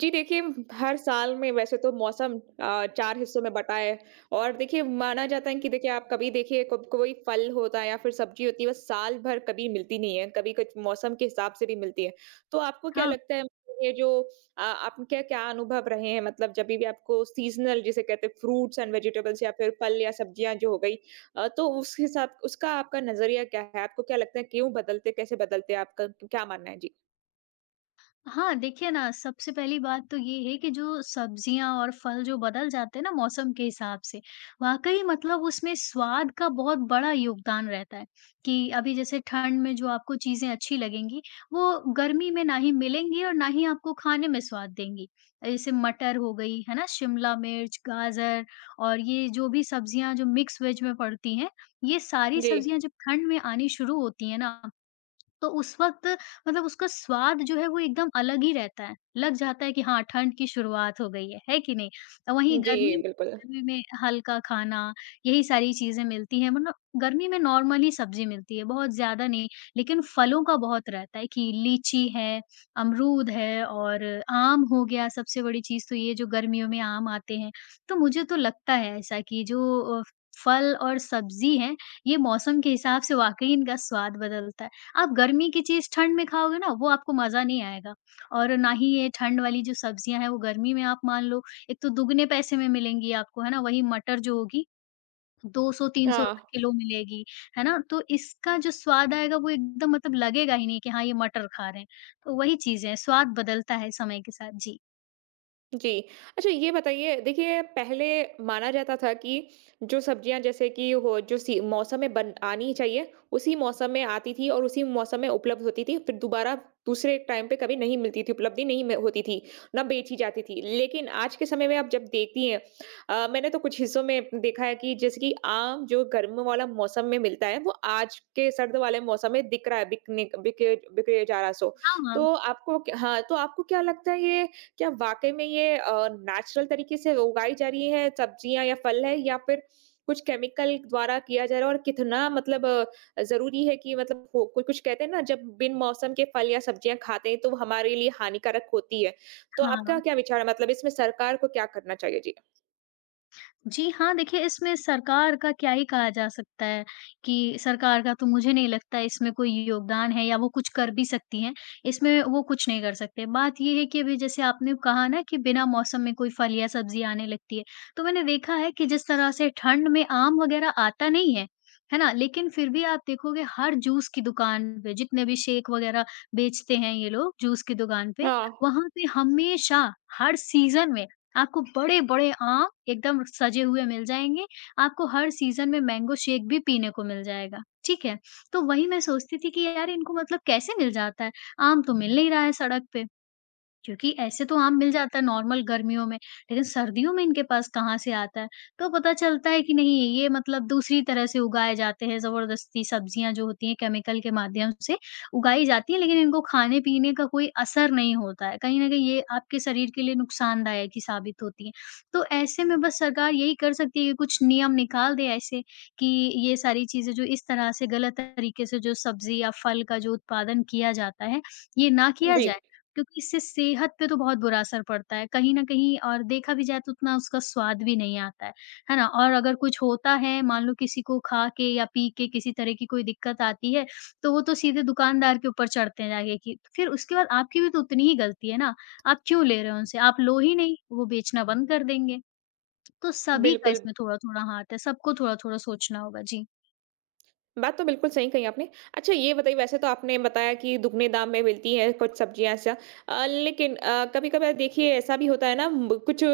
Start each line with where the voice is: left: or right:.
right: जी देखिए, हर साल में वैसे तो मौसम 4 हिस्सों में बँटा है। और देखिए माना जाता है कि देखिए आप कभी देखिए क कोई फल होता है या फिर सब्ज़ी होती है, वो साल भर कभी मिलती नहीं है, कभी कुछ मौसम के हिसाब से भी मिलती है। तो आपको क्या
left: हाँ,
right: लगता है, मतलब ये जो आपके क्या क्या अनुभव रहे हैं, मतलब जभी भी आपको सीज़नल जिसे कहते हैं फ्रूट्स एंड वेजिटेबल्स या फिर फल या सब्ज़ियाँ जो हो गई, तो उस हिसाब उसका आपका नज़रिया क्या है? आपको क्या लगता है क्यों बदलते, कैसे बदलते हैं? आपका क्या मानना है? जी।
left: हाँ, देखिए ना सबसे पहली बात तो ये है कि जो सब्जियाँ और फल जो बदल जाते हैं ना मौसम के हिसाब से, वाक़ई मतलब उसमें स्वाद का बहुत बड़ा योगदान रहता है, कि अभी जैसे ठंड में जो आपको चीज़ें अच्छी लगेंगी, वो गर्मी में ना ही मिलेंगी और ना ही आपको खाने में स्वाद देंगी। जैसे मटर हो गई, है ना? शिमला मिर्च, गाजर और ये जो भी सब्जियाँ जो मिक्स वेज में पड़ती हैं, ये सारी
right: जी।
left: सब्जियाँ जब ठंड में आनी शुरू होती हैं ना तो उस वक़्त मतलब उसका स्वाद जो है वो एकदम अलग ही रहता है। लग जाता है कि हाँ, ठंड की शुरुआत हो गई है कि नहीं? अ, वहीं
right: जी,
left: गर्मी
right: बिल्कुल।
left: गर्मी में हल्का खाना, यही सारी चीज़ें मिलती हैं मतलब गर्मी में नॉर्मल ही सब्ज़ी मिलती है, बहुत ज़्यादा नहीं। लेकिन फलों का बहुत रहता है कि लीची है, अमरूद है और आम हो गया सबसे बड़ी चीज़ तो ये जो गर्मियों में आम आते हैं। तो मुझे तो लगता है ऐसा कि जो अ, फल और सब्ज़ी हैं, ये मौसम के हिसाब से वाक़ई इनका स्वाद बदलता है। आप गर्मी की चीज़ ठंड में खाओगे ना वो आपको मज़ा नहीं आएगा और ना ही ये ठंड वाली जो सब्जियाँ हैं वो गर्मी में आप मान लो एक तो दुगने पैसे में मिलेंगी आपको है ना वही मटर जो होगी 200-300
right: हाँ।
left: रुपए किलो मिलेगी, है ना? तो इसका जो स्वाद आएगा वो एकदम मतलब लगेगा ही नहीं कि हाँ, ये मटर खा रहे हैं। तो वही चीज़ें हैं, स्वाद बदलता है समय के साथ। जी।
right: जी। अच्छा ये बताइए देखिए, पहले माना जाता था कि जो सब्जियाँ जैसे कि हो जो सी मौसम में बन आनी ही चाहिए, उसी मौसम में आती थी और उसी मौसम में उपलब्ध होती थी। फिर दोबारा दूसरे टाइम पे कभी नहीं मिलती थी, उपलब्धि नहीं म होती थी, ना बेची जाती थी। लेकिन आज के समय में आप जब देखती हैं, मैंने तो कुछ हिस्सों में देखा है कि जैसे कि आम जो गर्म वाला मौसम में मिलता है, वो आज के सर्द वाले मौसम में दिख रहा है, बिकने बिके बिके जा रहा है सो।
left: हाँ, हाँ।
right: तो आपको क हाँ, तो आपको क्या लगता है, ये क्या वाक़ई में ये नेचुरल तरीके से उगाई जा रही है सब्जियाँ या फल है, या फिर कुछ केमिकल द्वारा किया जा रहा है? और कितना, मतलब ज़रूरी है कि, मतलब हो कोई, कुछ कहते हैं ना जब बिन मौसम के फल या सब्जियाँ खाते हैं तो वो हमारे लिए हानिकारक होती है। तो आपका
left: हाँ।
right: क्या विचार है, मतलब इसमें सरकार को क्या करना चाहिए? जी।
left: जी हाँ, देखिए इसमें सरकार का क्या ही कहा जा सकता है कि सरकार का तो मुझे नहीं लगता इसमें कोई योगदान है या वो कुछ कर भी सकती हैं। इसमें वो कुछ नहीं कर सकते। बात ये है कि अभी जैसे आपने कहा ना कि बिना मौसम में कोई फल या सब्ज़ी आने लगती है। तो मैंने देखा है कि जिस तरह से ठंड में आम वग़ैरह आता नहीं है, है ना? लेकिन फिर भी आप देखोगे हर जूस की दुकान पे जितने भी शेक वग़ैरह बेचते हैं ये लोग जूस की दुकान पे,
right: हाँ,
left: वहाँ पे हमेशा हर सीज़न में आपको बड़े-बड़े आम एकदम सजे हुए मिल जाएँगे, आपको हर सीज़न में मैंगो शेक भी पीने को मिल जाएगा, ठीक है? तो वही मैं सोचती थी कि यार इनको मतलब कैसे मिल जाता है? आम तो मिल नहीं रहा है सड़क पे। क्योंकि ऐसे तो आम मिल जाता है नॉर्मल गर्मियों में, लेकिन सर्दियों में इनके पास कहाँ से आता है? तो पता चलता है कि नहीं ये मतलब दूसरी तरह से उगाए जाते हैं, ज़बरदस्ती सब्जियाँ जो होती हैं केमिकल के माध्यम से उगाई जाती हैं, लेकिन इनको खाने-पीने का कोई असर नहीं होता है। कहीं न कहीं ये आपके शरीर के लिए नुकसानदायक ही साबित होती हैं। तो ऐसे में बस सरकार यही कर सकती है कि कुछ नियम निकाल दे ऐसे कि ये सारी चीज़ें जो इस तरह से गलत तरीके से जो सब्ज़ी या फल का जो उत्पादन किया जाता है, ये ना किया
right: जी,
left: जाए। क्योंकि इससे सेहत पे तो बहुत बुरा असर पड़ता है कहीं न कहीं और देखा भी जाए तो उतना उसका स्वाद भी नहीं आता है ना? और अगर कुछ होता है मान लो किसी को खा के या पी के किसी तरह की कोई दिक्कत आती है, तो वो तो सीधे दुकानदार के ऊपर चढ़ते हैं जाके कि फिर उसके बाद आपकी भी तो उतनी ही गलती है ना, आप क्यों ले रहे हो उनसे? आप लो ही नहीं, वो बेचना बंद कर देंगे। तो सभी का
right: बिल्कुल।
left: इसमें थोड़ा-थोड़ा हाथ है, सबको थोड़ा-थोड़ा सोचना होगा। जी।
right: बात तो बिल्कुल सही कही आपने। अच्छा ये बताइए, वैसे तो आपने बताया कि दुगने दाम में मिलती हैं कुछ सब्जियाँ ऐसा, लेकिन कभी-कभार देखिए ऐसा भी होता है ना म कुछ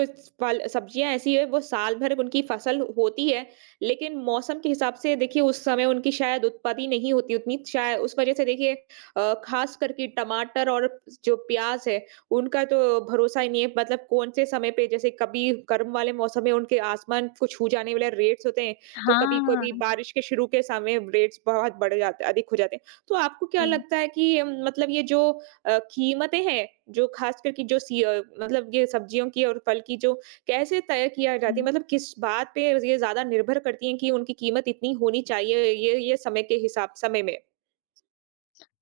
right: फल सब्जियाँ ऐसी हैं वो साल भर उनकी फसल होती है, लेकिन मौसम के हिसाब से देखिए उस समय उनकी शायद उत्पत्ति नहीं होती उतनी, शायद उस वज़ह से देखिए, ख़ास करके टमाटर और जो प्याज़ है, उनका तो भरोसा ही नहीं है, मतलब कौन से समय पे, जैसे कभी गर्म वाले मौसम में उनके आसमान को छू जाने वाले रेट्स होते हैं, तो कभी-कभी
left: हाँ,
right: बारिश के शुरू के समय रेट्स बहुत बढ़ जाते अधिक हो जाते हैं। तो आपको क्या
left: जी,
right: लगता है कि मतलब ये जो कीमतें हैं, जो ख़ासकर कि जो सी मतलब ये सब्जियों की और फल की जो कैसे तय किया जाती है?
left: जी।
right: मतलब किस बात पे ये ज़्यादा निर्भर करती हैं कि उनकी कीमत इतनी होनी चाहिए, ये समय के हिसाब समय में?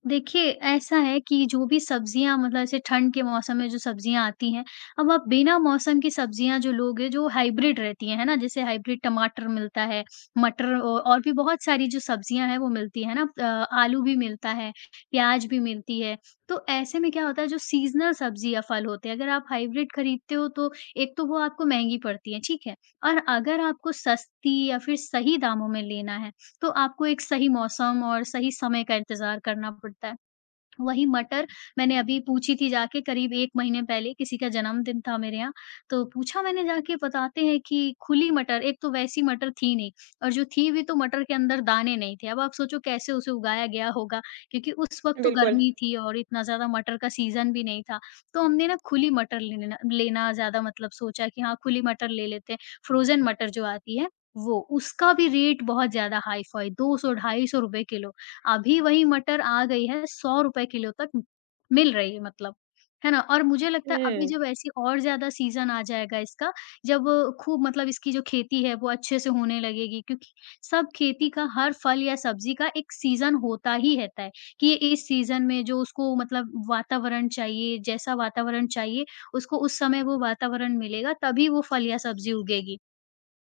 left: देखिए, ऐसा है कि जो भी सब्जियाँ मतलब ऐसे ठंड के मौसम में जो सब्जियाँ आती हैं, अब आप बिना मौसम की सब्जियाँ जो लोगे जो हाइब्रिड रहती हैं, है ना? जैसे हाइब्रिड टमाटर मिलता है, मटर औ और भी बहुत सारी जो सब्जियाँ हैं वो मिलती हैं ना आलू भी मिलता है, प्याज भी मिलती है। तो ऐसे में क्या होता है जो सीज़नल सब्जी या फल होते हैं, अगर आप हाइब्रिड खरीदते हो तो एक तो वो आपको महँगी पड़ती है, ठीक है? और अगर आपको सस्ती या फिर सही दामों में लेना है, तो आपको एक सही मौसम और सही समय का इंतज़ार करना पड़ता है। वही मटर मैंने अभी पूछी थी जाके करीब 1 महीने पहले, किसी का जन्मदिन था मेरे यहाँ, तो पूछा मैंने जाके बताते हैं कि खुली मटर, एक तो वैसी मटर थी नहीं और जो थी भी तो मटर के अंदर दाने नहीं थे। अब आप सोचो कैसे उसे उगाया गया होगा क्योंकि उस वक़्त तो
right: बिल्कुल।
left: गर्मी थी और इतना ज़्यादा मटर का सीज़न भी नहीं था। तो हमने ना खुली मटर लेना लेना ज़्यादा मतलब सोचा कि हाँ, खुली मटर ले लेते हैं, फ्रोज़न मटर जो आती है वो, उसका भी रेट बहुत ज़्यादा हाई-फ़ाई 200 ₹250 किलो। अभी वही मटर आ गई है ₹100 किलो तक मिल रही है मतलब, है ना? और मुझे लगता है अभी
right: हुँ।
left: जब ऐसी और ज़्यादा सीज़न आ जाएगा इसका, जब खूब मतलब इसकी जो खेती है वो अच्छे से होने लगेगी क्योंकि सब खेती का हर फल या सब्ज़ी का एक सीज़न होता ही रहता है, कि ये इस सीज़न में जो उसको मतलब वातावरण चाहिए, जैसा वातावरण चाहिए, उसको उस समय वो वातावरण मिलेगा तभी वो फल या सब्ज़ी उगेगी।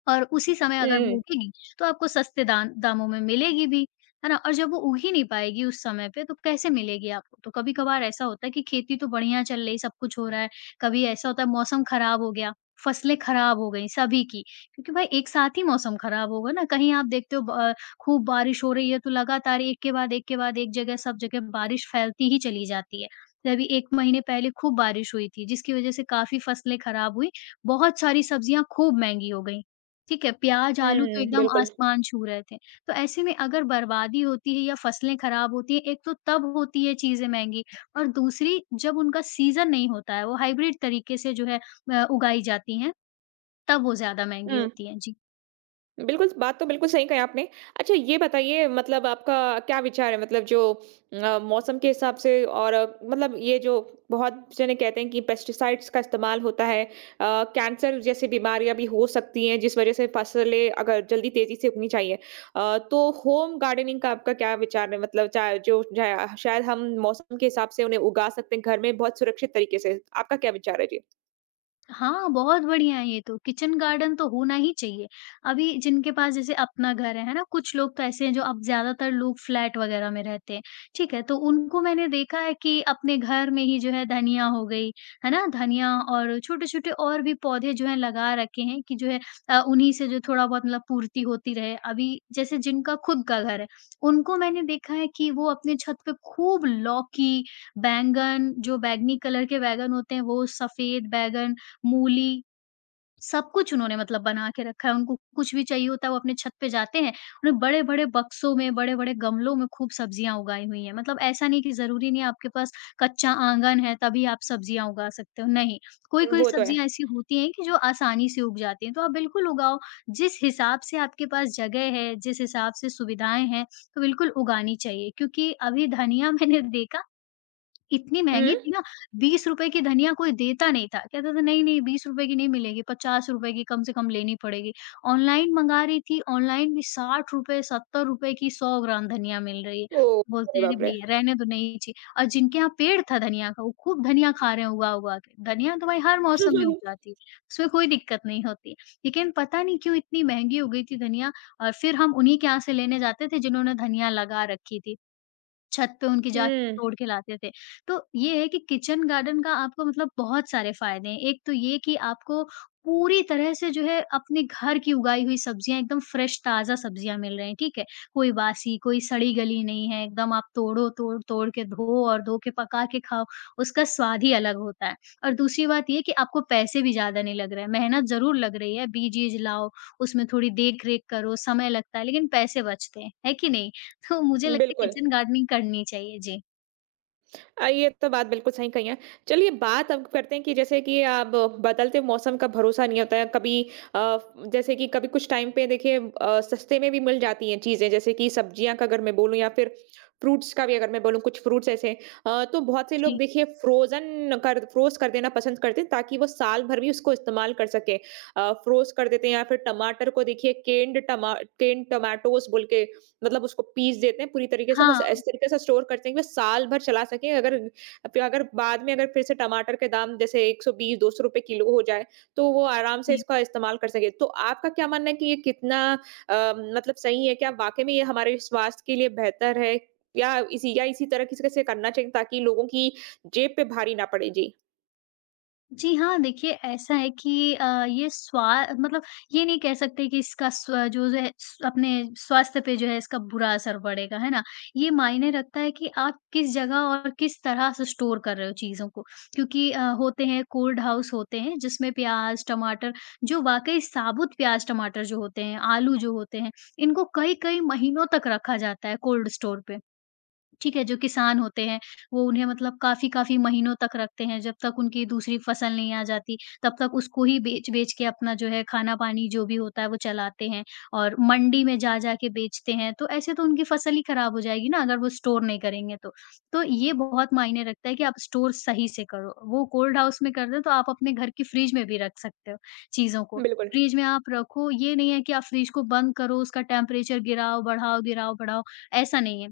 left: और उसी समय अगर वो
right: हुँ,
left: उगेगी, तो आपको सस्ते दान दामों में मिलेगी भी, है ना? और जब वो उग ही नहीं पाएगी उस समय पे, तो कैसे मिलेगी आपको? तो कभी-कभार ऐसा होता है कि खेती तो बढ़िया चल रही, सब कुछ हो रहा है, कभी ऐसा होता है मौसम खराब हो गया, फसलें खराब हो गई सभी की, क्योंकि भाई एक साथ ही मौसम खराब होगा ना, कहीं आप देखते हो खूब बारिश हो रही है, तो लगातार एक के बाद एक के बाद एक जगह सब जगह बारिश फैलती ही चली जाती है। तो अभी 1 महीने पहले खूब बारिश हुई थी, जिसकी वजह से काफ़ी फसलें खराब हुई, बहुत सारी सब्जियाँ खूब महँगी हो गई। ठीक है, प्याज़, आलू तो
right: हुँ,
left: एकदम
right: बिल्कुल।
left: आसमान छू रहे थे। तो ऐसे में अगर बर्बादी होती है या फसलें खराब होती हैं, एक तो तब होती है चीज़ें महँगी और दूसरी जब उनका सीज़न नहीं होता है, वो हाइब्रिड तरीके से जो है उगाई जाती हैं, तब वो ज़्यादा महँगी
right: हुँ।
left: होती हैं। जी।
right: बिल्कुल, बात तो बिल्कुल सही कही आपने। अच्छा ये बताइए, मतलब आपका क्या विचार है, मतलब जो मौसम के हिसाब से, और मतलब ये जो बहुत जने कहते हैं कि पेस्टिसाइड्स का इस्तेमाल होता है, कैंसर जैसी बीमारियाँ भी हो सकती हैं जिस वज़ह से फ़सलें अगर जल्दी तेज़ी से उगनी चाहिए। तो होम गार्डनिंग का आपका क्या विचार है? मतलब चाहे जो जाया, शायद हम मौसम के हिसाब से उन्हें उगा सकते हैं घर में बहुत सुरक्षित तरीके से। आपका क्या विचार है? जी।
left: हाँ, बहुत बढ़िया है ये तो, किचन गार्डन तो होना ही चाहिए। अभी जिनके पास जैसे अपना घर है ना? कुछ लोग तो ऐसे हैं जो अब ज़्यादातर लोग फ्लैट वग़ैरह में रहते हैं, ठीक है? तो उनको मैंने देखा है कि अपने घर में ही जो है धनिया हो गई, है ना? धनिया और छोटे-छोटे और भी पौधे जो हैं लगा रखे हैं कि जो है उन्हीं से जो थोड़ा बहुत मतलब पूर्ति होती रहे। अभी जैसे जिनका खुद का घर है, उनको मैंने देखा है कि वो अपने छत पे खूब लौकी, बैंगन जो बैंगनी कलर के बैंगन होते हैं वो, सफ़ेद बैंगन मूली, सब कुछ उन्होंने मतलब बना के रखा है। उनको कुछ भी चाहिए होता है, वो अपने छत पे जाते हैं। उन्हें बड़े-बड़े बक्सों में, बड़े-बड़े गमलों में खूब सब्जियाँ उगाई हुई हैं। मतलब ऐसा नहीं कि ज़रूरी नहीं है आपके पास कच्चा आँगन है, तभी आप सब्जियाँ उगा सकते हो, नहीं। कोई-कोई
right: वो तो है।
left: सब्जियाँ ऐसी होती हैं कि जो आसानी से उग जाती हैं, तो आप बिल्कुल उगाओ। जिस हिसाब से आपके पास जगह है, जिस हिसाब से सुविधाएँ हैं, तो बिल्कुल उगानी चाहिए। क्योंकि अभी धनिया मैंने देखा इतनी महँगी
right: हुँ।
left: थी ना, ₹20 की धनिया कोई देता नहीं था। कहता था नहीं-नहीं ₹20 की नहीं मिलेगी, ₹50 की कम से कम लेनी पड़ेगी। ऑनलाइन मँगा रही थी, ऑनलाइन भी ₹60 ₹70 की 100 ग्राम धनिया मिल रही है।
right: ओह!
left: बोलते
right: अरे
left: हैं अरे
right: बाप रे!
left: भैया रहने दो नहीं चाहिए और जिनके यहाँ पेड़ था धनिया का, वो खूब धनिया खा रहे हैं उगा-उगा के। धनिया तो भाई हर मौसम में उग जाती है, उसमें कोई दिक्कत नहीं होती। लेकिन पता नहीं क्यों इतनी महँगी हो गई थी धनिया और फिर हम उन्हीं के यहाँ से लेने जाते थे जिन्होंने धनिया लगा रखी थी। छत पे उनकी जाके
right: हुँ,
left: तोड़ के लाते थे। तो ये है कि किचन गार्डन का आपको मतलब बहुत सारे फ़ायदे हैं। एक तो ये कि आपको पूरी तरह से जो है अपने घर की उगाई हुई सब्जियाँ एकदम फ्रेश ताज़ा सब्जियाँ मिल रही हैं, ठीक है? कोई बासी, कोई सड़ी-गली नहीं है, एकदम आप तोड़ो, तोड़ तोड़ के धो और धो के पका के खाओ, उसका स्वाद ही अलग होता है। और दूसरी बात ये कि आपको पैसे भी ज़्यादा नहीं लग रहे हैं, मेहनत ज़रूर लग रही है, बीज-ईज लाओ, उसमें थोड़ी देख-रेख करो, समय लगता है, लेकिन पैसे बचते हैं, है कि नहीं? तो मुझे लगता है
right: बिल्कुल।
left: किचन गार्डनिंग करनी चाहिए। जी।
right: ये तो बात बिल्कुल सही कही है। चलिए बात अब करते हैं कि जैसे कि अब बदलते मौसम का भरोसा नहीं होता है। कभी, अ, जैसे कि कभी कुछ टाइम पे देखिए सस्ते में भी मिल जाती हैं चीज़ें, जैसे कि सब्जियाँ का अगर मैं बोलूँ या फिर फ्रूट्स का भी अगर मैं बोलूँ, कुछ फ्रूट्स ऐसे, तो बहुत से लोग
left: जी।
right: देखिए फ्रोज़ कर देना पसंद करते हैं ताकि वो साल भर भी उसको इस्तेमाल कर सके। फ्रोज़ कर देते हैं या फिर टमाटर को देखिए केन्ड टोमेटोज़ बोल के, मतलब उसको पीस देते हैं पूरी तरीके से, बस इस
left: हाँ।
right: तरीके से स्टोर करते हैं कि वो साल भर चला सकें। अगर बाद में अगर फिर से टमाटर के दाम जैसे 120-200 रुपए किलो हो जाए, तो वो आराम से
left: जी।
right: इसका इस्तेमाल कर सकें। तो आपका क्या मानना है कि ये कितना, मतलब सही है? क्या वाक़ई में ये हमारे स्वास्थ्य के लिए बेहतर है? या इसी तरह किसी से करना चाहिए ताकि लोगों की जेब पे भारी ना पड़े? जी,
left: जी हाँ, देखिए ऐसा है कि ये स्वा मतलब ये नहीं कह सकते कि इसका स्व जो है स अपने स्वास्थ्य पे जो है इसका बुरा असर पड़ेगा, है ना? ये मायने रखता है कि आप किस जगह और किस तरह से स्टोर कर रहे हो चीज़ों को। क्योंकि होते हैं कोल्ड हाउस होते हैं जिसमें प्याज़, टमाटर जो वाक़ई साबुत प्याज़, टमाटर जो होते हैं, आलू जो होते हैं, इनको कई-कई महीनों तक रखा जाता है कोल्ड स्टोर पे। ठीक है, जो किसान होते हैं, वो उन्हें मतलब काफ़ी-काफ़ी महीनों तक रखते हैं, जब तक उनकी दूसरी फ़सल नहीं आ जाती, तब तक उसको ही बेच-बेच के अपना जो है खाना-पानी जो भी होता है, वो चलाते हैं और मंडी में जा-जा के बेचते हैं, तो ऐसे तो उनकी फ़सल ही खराब हो जाएगी ना, अगर वो स्टोर नहीं करेंगे तो। तो ये बहुत मायने रखता है कि आप स्टोर सही से करो, वो कोल्ड हाउस में कर दें, तो आप अपने घर की फ्रिज में भी रख सकते हो चीज़ों को।
right: बिल्कुल।
left: फ्रिज में आप रखो, ये नहीं है कि आप फ्रिज को बंद करो, उसका टेम्परेचर गिराओ, बढ़ाओ, ऐसा नहीं है।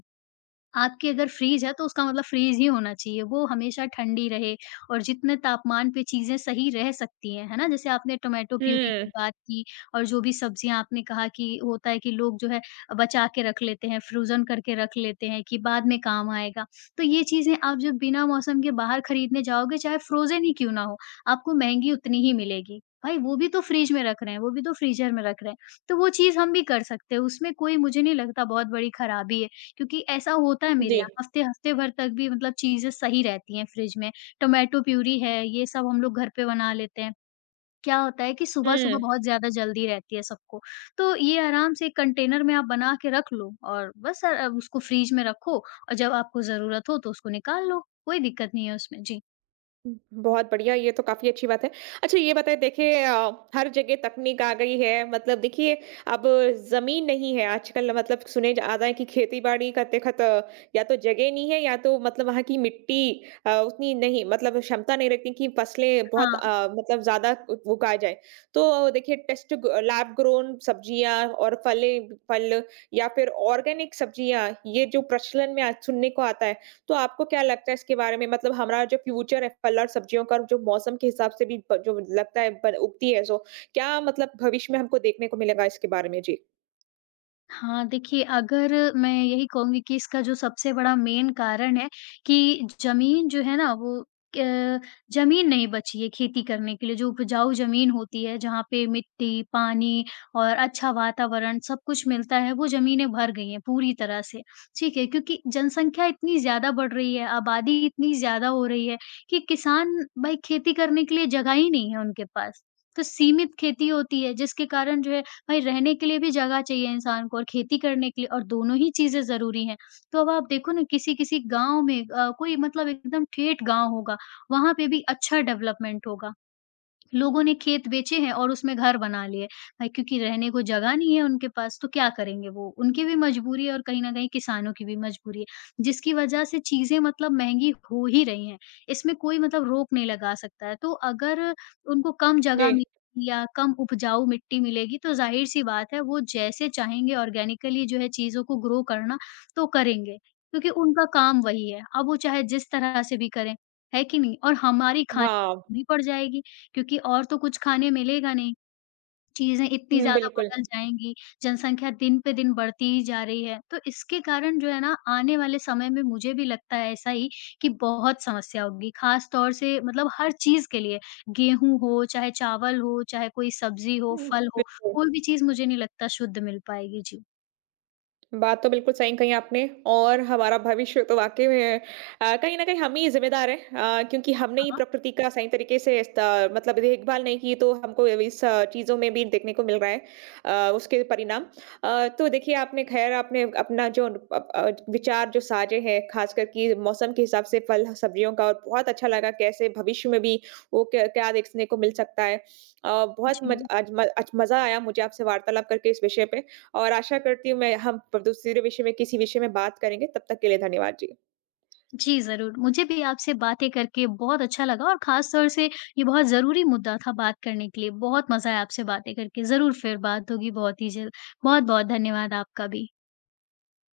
left: आपकी अगर फ्रीज़ है तो उसका मतलब फ्रीज़ ही होना चाहिए, वो हमेशा ठंडी रहे और जितने तापमान पे चीज़ें सही रह सकती हैं, है ना? जैसे आपने टोमेटो प्यूरी
right: हुँ,
left: की बात की और जो भी सब्जियाँ आपने कहा कि होता है कि लोग जो है बचा के रख लेते हैं, फ्रोज़न करके रख लेते हैं कि बाद में काम आएगा। तो ये चीज़ें आप जब बिना मौसम के बाहर खरीदने जाओगे चाहे फ्रोज़न ही क्यों ना हो, आपको महँगी उतनी ही मिलेगी। भाई वो भी तो फ्रिज में रख रहे हैं, वो भी तो फ्रीज़र में रख रहे हैं। तो वो चीज़ हम भी कर सकते हैं, उसमें कोई मुझे नहीं लगता बहुत बड़ी खराबी है। क्योंकि ऐसा होता है मेरे
right: जी।
left: यहाँ, हफ्ते-हफ्ते भर तक भी मतलब चीज़ें सही रहती हैं फ्रिज में। टोमेटो प्यूरी है, ये सब हम लोग घर पे बना लेते हैं। क्या होता है कि सुबह-सुबह
right: हुँ।
left: बहुत ज़्यादा जल्दी रहती है सबको, तो ये आराम से एक कंटेनर में आप बना के रख लो और बस उसको फ्रिज में रखो और जब आपको ज़रूरत हो तो उसको निकाल लो, कोई दिक्कत नहीं है उसमें। जी।
right: हुँ, बहुत बढ़िया, ये तो काफ़ी अच्छी बात है। अच्छा ये बताइए देखिए, हर जगह तकनीक आ गई है, मतलब देखिए अब ज़मीन नहीं है आजकल, मतलब सुने जा रहा है कि खेती-बाड़ी करते या तो जगह नहीं है या तो, मतलब वहाँ की मिट्टी उतनी नहीं, मतलब क्षमता नहीं रखती कि फसलें बहुत,
left: हाँ।
right: मतलब ज़्यादा उ उगाए जाए। तो देखिए टेस्ट ग लैब ग्रोन सब्जियाँ और फलें फल या फिर ऑर्गेनिक सब्जियाँ, ये जो प्रचलन में आज सुनने को आता है, तो आपको क्या लगता है इसके बारे में? मतलब हमारा जो फ्यूचर है, फल और सब्जियों का जो मौसम के हिसाब से भी प जो लगता है ब उगती है सो, क्या, मतलब भविष्य में हमको देखने को मिलेगा इसके बारे में? जी।
left: हाँ, देखिए अगर मैं यही कहूँगी कि इसका जो सबसे बड़ा मेन कारण है कि ज़मीन जो है ना वो अ, ज़मीन नहीं बची है खेती करने के लिए, जो उपजाऊ ज़मीन होती है जहाँ पे मिट्टी, पानी और अच्छा वातावरण सब कुछ मिलता है, वो ज़मीनें भर गई हैं पूरी तरह से, ठीक है? क्योंकि जनसंख्या इतनी ज़्यादा बढ़ रही है, आबादी इतनी ज़्यादा हो रही है कि किसान भाई खेती करने के लिए जगह ही नहीं है उनके पास। तो सीमित खेती होती है जिसके कारण जो है भाई रहने के लिए भी जगह चाहिए इंसान को और खेती करने के लिए और दोनों ही चीज़ें ज़रूरी हैं। तो अब आप देखो ना किसी-किसी गाँव में कोई मतलब एकदम ठेठ गाँव होगा, वहाँ पे भी अच्छा डेवलपमेंट होगा। लोगों ने खेत बेचे हैं और उसमें घर बना लिए क्योंकि रहने को जगह नहीं है उनके पास तो क्या करेंगे वो? उनकी भी मजबूरी है और कहीं न कहीं किसानों की भी मजबूरी है, जिसकी वजह से चीज़ें मतलब महँगी हो ही रही हैं, इसमें कोई मतलब रोक नहीं लगा सकता है। तो अगर उनको कम
right: जी।
left: जगह मिलेगी या कम उपजाऊ मिट्टी मिलेगी तो ज़ाहिर-सी बात है वो जैसे चाहेंगे ऑर्गेनिकली जो है चीज़ों को ग्रो करना तो करेंगे, क्योंकि उनका काम वही है। अब वो चाहे जिस तरह से भी करें, है कि नहीं? और हमारी खाने
right: हाँ।
left: में मजबूरी पड़ जाएगी। क्योंकि और तो कुछ खाने मिलेगा नहीं, चीज़ें इतनी
right: हुँ,
left: ज़्यादा
right: बिल्कुल।
left: बदल जाएँगी, जनसँख्या दिन पे दिन बढ़ती ही जा रही है। तो इसके कारण जो है ना आने वाले समय में मुझे भी लगता है ऐसा ही कि बहुत समस्या होगी, ख़ास तौर से मतलब हर चीज़ के लिए, गेहूँ हो, चाहे चावल हो, चाहे कोई सब्ज़ी हो,
right: हुँ,
left: फल हो,
right: बिल्कुल।
left: कोई भी चीज़ मुझे नहीं लगता शुद्ध मिल पाएगी। जी।
right: बात तो बिल्कुल सही कही आपने और हमारा भविष्य तो वाकई में, कहीं न कहीं हम ही ज़िम्मेदार हैं, क्योंकि हमने ही
left: हाँ,
right: प्रकृति का सही तरीके से इस त मतलब देखभाल नहीं की, तो हमको इस चीज़ों में भी देखने को मिल रहा है उसके परिणाम। तो देखिए आपने, ख़ैर, आपने अपना जो विचार जो साझे हैं ख़ासकर कि मौसम के हिसाब से फल-सब्जियों का, और बहुत अच्छा लगा कैसे भविष्य में भी वो क्या क्या देखने को मिल सकता है। बहुत मज
left: जी।
right: आज म आज मज़ा आया मुझे आपसे वार्तालाप करके इस विषय पे। और आशा करती हूँ मैं हम प दूसरे विषय में किसी विषय में बात करेंगे, तब तक के लिए धन्यवाद। जी।
left: जी, ज़रूर। मुझे भी आपसे बातें करके बहुत अच्छा लगा और ख़ास तौर से ये बहुत ज़रूरी मुद्दा था बात करने के लिए। बहुत मज़ा आया आपसे बातें करके। ज़रूर फिर बात होगी बहुत ही जल्द। बहुत-बहुत धन्यवाद आपका भी।